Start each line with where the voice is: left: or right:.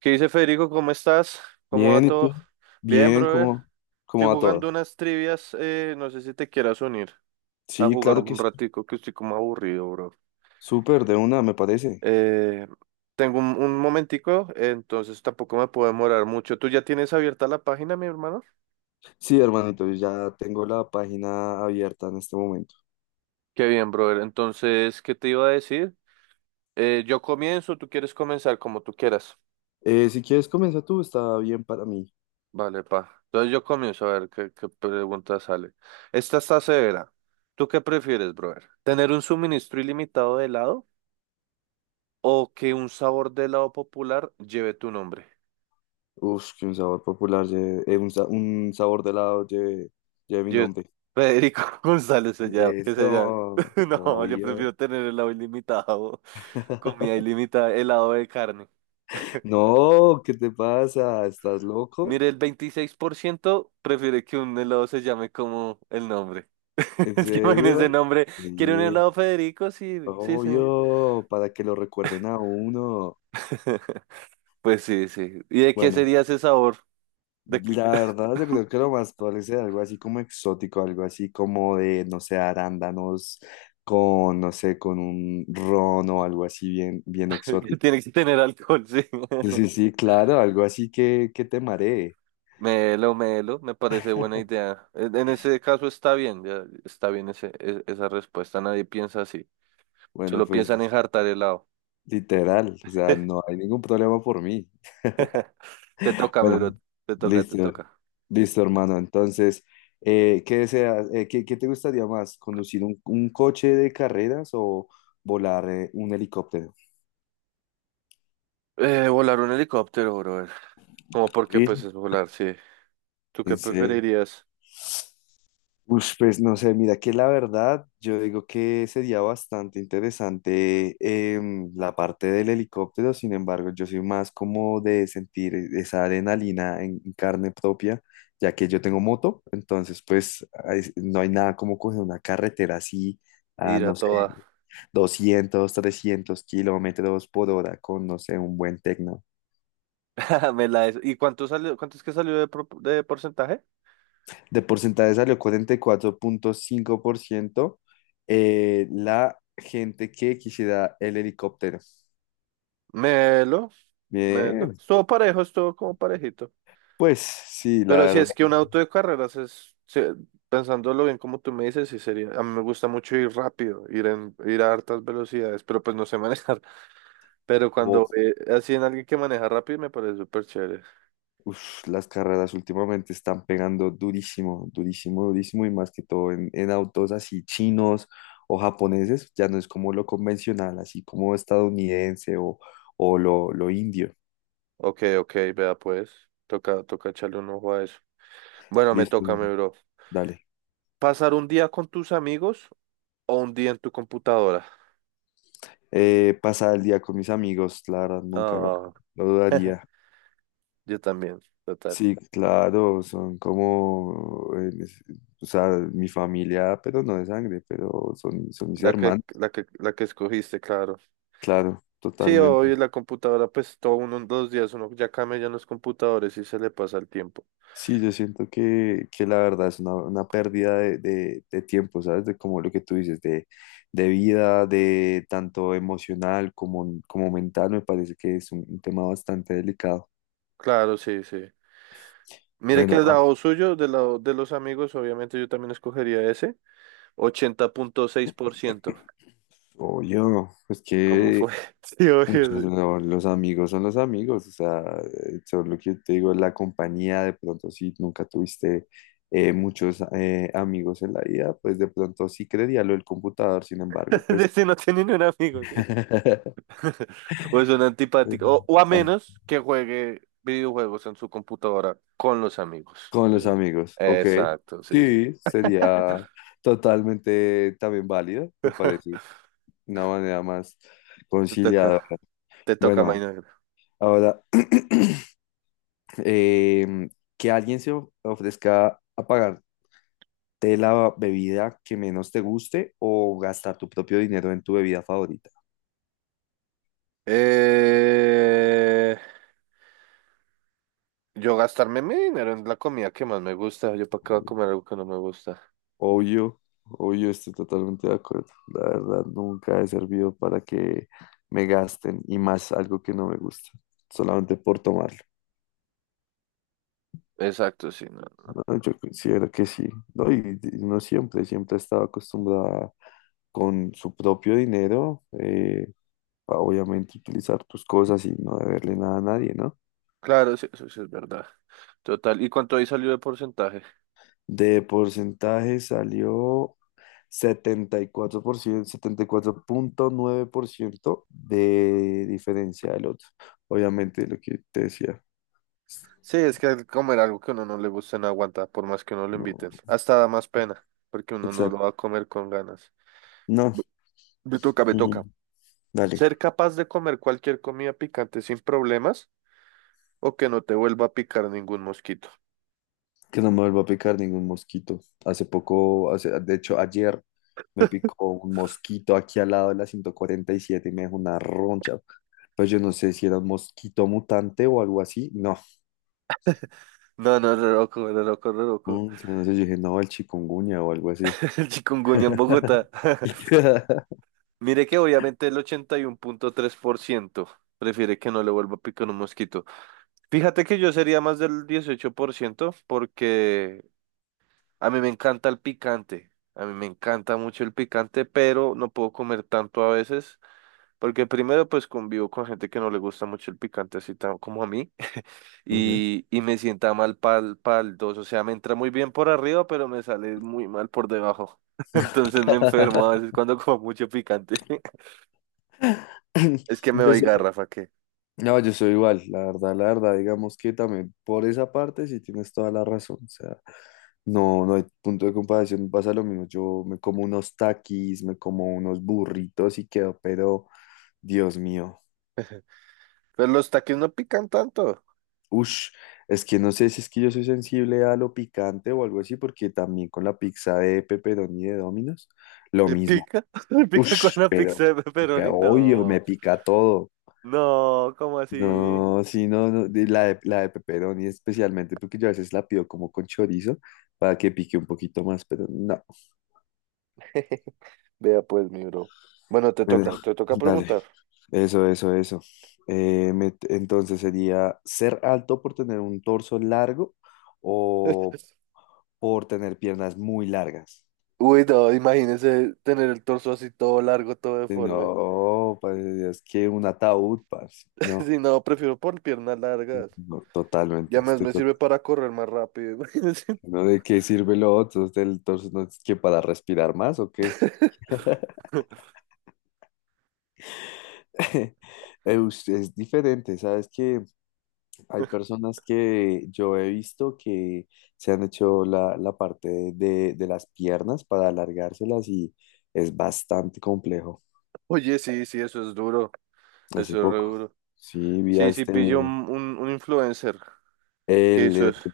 right: ¿Qué dice Federico? ¿Cómo estás? ¿Cómo va
left: Bien, ¿y tú?
right: todo? Bien,
left: Bien,
right: brother.
left: ¿cómo,
right: Estoy
left: cómo va
right: jugando
left: todo?
right: unas trivias. No sé si te quieras unir a
left: Sí,
right: jugar
left: claro que
right: un
left: sí.
right: ratico, que estoy como aburrido, bro.
left: Súper, de una, me parece.
right: Eh, Tengo un momentico, entonces tampoco me puedo demorar mucho. ¿Tú ya tienes abierta la página, mi hermano?
left: Sí, hermanito, yo ya tengo la página abierta en este momento.
right: Qué bien, brother. Entonces, ¿qué te iba a decir? Yo comienzo, tú quieres comenzar como tú quieras.
left: Si quieres, comienza tú, está bien para mí.
right: Vale, pa. Entonces yo comienzo a ver qué pregunta sale. Esta está severa. ¿Tú qué prefieres, brother? ¿Tener un suministro ilimitado de helado o que un sabor de helado popular lleve tu nombre?
left: Uf, que un sabor popular, un sabor de helado lleve mi
right: Yo,
left: nombre.
right: Federico González se llama, que se llama.
left: Eso,
right: No, yo
left: obvio.
right: prefiero tener helado ilimitado, comida ilimitada, helado de carne.
left: No, ¿qué te pasa? ¿Estás loco?
right: Mire, el 26% prefiere que un helado se llame como el nombre.
left: ¿En
right: Es que imagínese el
left: serio?
right: nombre. ¿Quiere un
left: Sí,
right: helado Federico? Sí, sí, sí.
left: obvio, para que lo recuerden a uno.
right: Pues sí, sí. ¿Y de qué
left: Bueno.
right: sería ese sabor? De que,
left: La verdad, yo creo que lo más probable es algo así como exótico, algo así como de, no sé, arándanos con, no sé, con un ron o algo así bien, bien
right: que
left: exótico.
right: tiene que tener alcohol, sí.
left: Sí, sí, sí, claro, algo así que te maree.
right: Melo, melo, me parece buena idea. En ese caso está bien, ya está bien ese, esa respuesta. Nadie piensa así.
left: Bueno,
right: Solo piensan en
left: pues
right: jartar helado.
left: literal, o sea, no hay ningún problema por mí.
right: Te toca, mi
left: Bueno,
right: bro. Te toca, te
left: listo,
right: toca.
left: listo, hermano. Entonces, ¿qué deseas? ¿Qué te gustaría más? ¿Conducir un coche de carreras o volar un helicóptero?
right: Volar un helicóptero, brother. Como porque pues es volar, sí. ¿Tú qué
left: ¿Sí?
right: preferirías?
left: Ush, pues no sé, mira que la verdad, yo digo que sería bastante interesante, la parte del helicóptero. Sin embargo, yo soy más como de sentir esa adrenalina en carne propia, ya que yo tengo moto. Entonces pues ay, no hay nada como coger una carretera así a,
right: Ir a
left: no sé,
right: toda.
left: 200 300 km/h con, no sé, un buen techno.
right: ¿Y cuánto salió? ¿Cuánto es que salió de porcentaje?
left: De porcentaje salió 44,5%, la gente que quisiera el helicóptero.
right: Melo, melo.
left: Bien,
right: Estuvo parejo, estuvo como parejito.
left: pues sí, la
right: Pero si
left: verdad.
right: es que un auto de carreras pensándolo bien como tú me dices, sí sería, a mí me gusta mucho ir rápido, ir a hartas velocidades, pero pues no sé manejar. Pero cuando
left: Oh,
right: así en alguien que maneja rápido me parece súper chévere.
left: uf, las carreras últimamente están pegando durísimo, durísimo, durísimo, y más que todo en autos así chinos o japoneses. Ya no es como lo convencional, así como estadounidense, o lo indio.
right: Ok, ok, vea pues, toca, toca echarle un ojo a eso. Bueno, me
left: Listo,
right: toca, mi bro.
left: dale.
right: ¿Pasar un día con tus amigos o un día en tu computadora?
left: Pasar el día con mis amigos, la verdad, nunca lo,
right: Ah,
left: lo dudaría.
right: yo también, total.
left: Sí, claro, son como, o sea, mi familia, pero no de sangre, pero son, mis
right: La que,
left: hermanos,
right: la que, la que escogiste, claro.
left: claro,
right: Sí, hoy
left: totalmente.
right: la computadora, pues todo uno en dos días, uno ya cambia ya en los computadores y se le pasa el tiempo.
left: Sí, yo siento que la verdad es una pérdida de tiempo, ¿sabes? De como lo que tú dices, de vida, de tanto emocional como mental. Me parece que es un tema bastante delicado.
right: Claro, sí, sí. Mire que
left: Bueno,
right: el lado suyo, del lado de los amigos, obviamente yo también escogería ese, 80.6%.
left: oye, no, es
right: ¿Cómo
left: que
right: fue? Sí, obvio.
left: muchos
right: Sí.
left: no, los amigos son los amigos, o sea, son lo que yo te digo, es la compañía. De pronto si nunca tuviste muchos amigos en la vida, pues de pronto sí creería lo del computador. Sin embargo, pues
right: Ese no tiene ni un amigo, sí. O es un antipático. O a
left: ah,
right: menos que juegue videojuegos en su computadora con los amigos.
left: con los
right: Eso es-
left: amigos, ok,
right: Exacto, sí, sí.
left: sí, sería totalmente también válido. Me parece una manera más
right: Te
left: conciliadora.
right: toca, te toca,
left: Bueno,
right: Maynard.
left: ahora, em, que alguien se ofrezca a pagar de la bebida que menos te guste o gastar tu propio dinero en tu bebida favorita.
right: Eh... Yo gastarme mi dinero en la comida que más me gusta. Yo para qué voy a comer algo que no me gusta.
left: Obvio, obvio, estoy totalmente de acuerdo. La verdad, nunca he servido para que me gasten y más algo que no me gusta, solamente por tomarlo.
right: Exacto, sí, no. No.
left: ¿No? Yo considero que sí, ¿no? Y no siempre, siempre ha estado acostumbrada con su propio dinero, a obviamente utilizar tus cosas y no deberle nada a nadie, ¿no?
right: Claro, sí, eso sí es verdad. Total. ¿Y cuánto ahí salió de porcentaje?
left: De porcentaje salió setenta y cuatro por ciento, 74,9% de diferencia del otro. Obviamente lo que te decía.
right: Sí, es que el comer algo que a uno no le gusta no aguanta, por más que uno lo inviten.
left: No,
right: Hasta da más pena, porque uno no lo va
left: exacto.
right: a comer con ganas.
left: No,
right: Bu- Me toca, me
left: ujú.
right: toca.
left: Dale,
right: ¿Ser capaz de comer cualquier comida picante sin problemas o que no te vuelva a picar ningún mosquito?
left: que no me vuelva a picar ningún mosquito. Hace poco, de hecho, ayer me picó un mosquito aquí al lado de la 147 y siete, y me dejó una roncha. Pues yo no sé si era un mosquito mutante o algo así. No,
right: No, no, re loco, re loco, re loco.
left: yo no sé, yo dije, no, el chikungunya o algo así.
right: El chikungunya en Bogotá. Mire que obviamente el 81.3% prefiere que no le vuelva a picar un mosquito. Fíjate que yo sería más del 18% porque a mí me encanta el picante. A mí me encanta mucho el picante, pero no puedo comer tanto a veces. Porque primero pues convivo con gente que no le gusta mucho el picante, así como a mí.
left: Ok.
right: Y me sienta mal pal dos. O sea, me entra muy bien por arriba, pero me sale muy mal por debajo. Entonces me enfermo a veces cuando como mucho picante. Es que me
left: Yo
right: doy
left: soy-
right: garrafa.
left: no, yo soy igual, la verdad, digamos que también por esa parte sí tienes toda la razón. O sea, no, no hay punto de comparación, pasa lo mismo, yo me como unos taquis, me como unos burritos y quedo, pero Dios mío,
right: Pero los taquis no pican tanto.
left: ush, es que no sé si es que yo soy sensible a lo picante o algo así, porque también con la pizza de pepperoni de Domino's, lo
right: ¿Te
left: mismo.
right: pica? ¿Te pica con
left: Ush,
right: una pizza
left: pero
right: de pepperoni?
left: obvio,
right: No,
left: me pica todo.
right: no, ¿cómo así?
left: No, sí, no, no, la de pepperoni especialmente, porque yo a veces la pido como con chorizo para que pique un poquito más, pero no.
right: Vea pues, mi bro. Bueno,
left: Bueno,
right: te toca
left: dale.
right: preguntar.
left: Eso, eso, eso. Entonces sería ser alto por tener un torso largo o por tener piernas muy largas.
right: Uy, no, imagínese tener el torso así todo largo, todo deforme.
left: No, padre de Dios, que un ataúd, parce. No,
right: Si no, prefiero por piernas largas.
left: no, totalmente.
right: Ya más
left: Estoy.
right: me sirve para correr más rápido, imagínese.
left: ¿No de qué sirve lo otro? ¿Del torso no es que para respirar más o qué? Es diferente, ¿sabes? Que hay personas que yo he visto que se han hecho la parte de las piernas para alargárselas, y es bastante complejo.
right: Oye, sí, sí, eso es duro.
left: Hace
right: Eso es re
left: poco,
right: duro.
left: sí, vi a
right: Sí, sí,
left: este,
right: pillo un,
left: el,
right: un, un influencer que hizo
left: el
right: eso.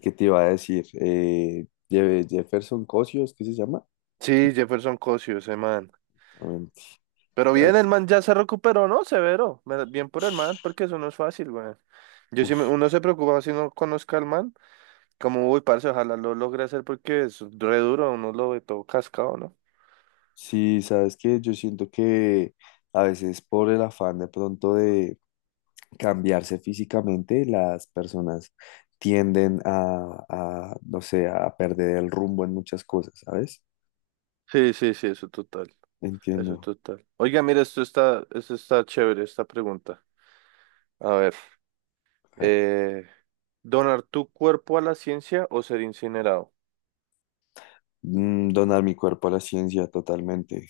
left: que te iba a decir, Jefferson Cosio, ¿es que se llama?
right: Sí, Jefferson Cosio, ese man.
left: También.
right: Pero bien, el man ya se recuperó, ¿no? Severo. Bien por el man, porque eso no es fácil, güey. Yo sí, uno se preocupa si no conozca al man, como, uy, parce, ojalá lo logre hacer porque es re duro, uno lo ve todo cascado, ¿no?
left: Sí, sabes que yo siento que a veces por el afán de pronto de cambiarse físicamente, las personas tienden no sé, a perder el rumbo en muchas cosas, ¿sabes?
right: Sí, sí, sí, eso total, eso
left: Entiendo.
right: total. Oiga, mira, esto está chévere, esta pregunta. A ver,
left: A ver,
right: eh, ¿donar tu cuerpo a la ciencia o ser incinerado?
left: donar mi cuerpo a la ciencia totalmente,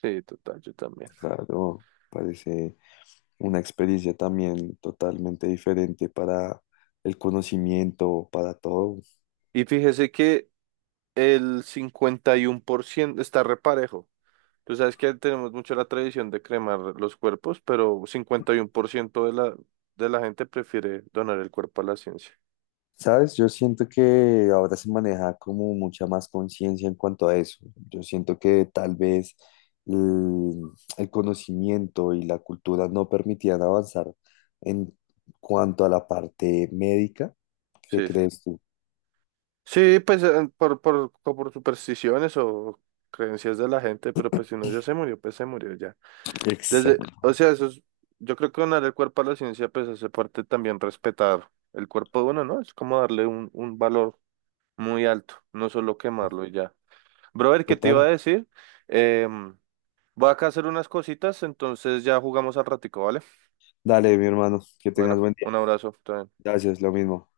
right: Sí, total, yo también.
left: claro. Parece una experiencia también totalmente diferente para el conocimiento, para todo.
right: Y fíjese que el 51% está reparejo. Tú sabes que tenemos mucho la tradición de cremar los cuerpos, pero 51% de la gente prefiere donar el cuerpo a la ciencia.
left: ¿Sabes? Yo siento que ahora se maneja como mucha más conciencia en cuanto a eso. Yo siento que tal vez el, el conocimiento y la cultura no permitían avanzar en cuanto a la parte médica. ¿Qué
right: Sí, sí.
left: crees tú?
right: Sí, pues o por supersticiones o creencias de la gente, pero pues si uno ya se murió, pues se murió ya. Desde,
left: Exacto.
right: o sea, eso es, yo creo que donar el cuerpo a la ciencia, pues hace parte también respetar el cuerpo de uno, ¿no? Es como darle un valor muy alto, no solo quemarlo y ya. Brother, ¿qué te iba a
left: Total.
right: decir? Em, Voy acá a hacer unas cositas, entonces ya jugamos al ratico, ¿vale?
left: Dale, mi hermano, que
right: Bueno,
left: tengas buen día.
right: un abrazo.
left: Gracias, lo mismo.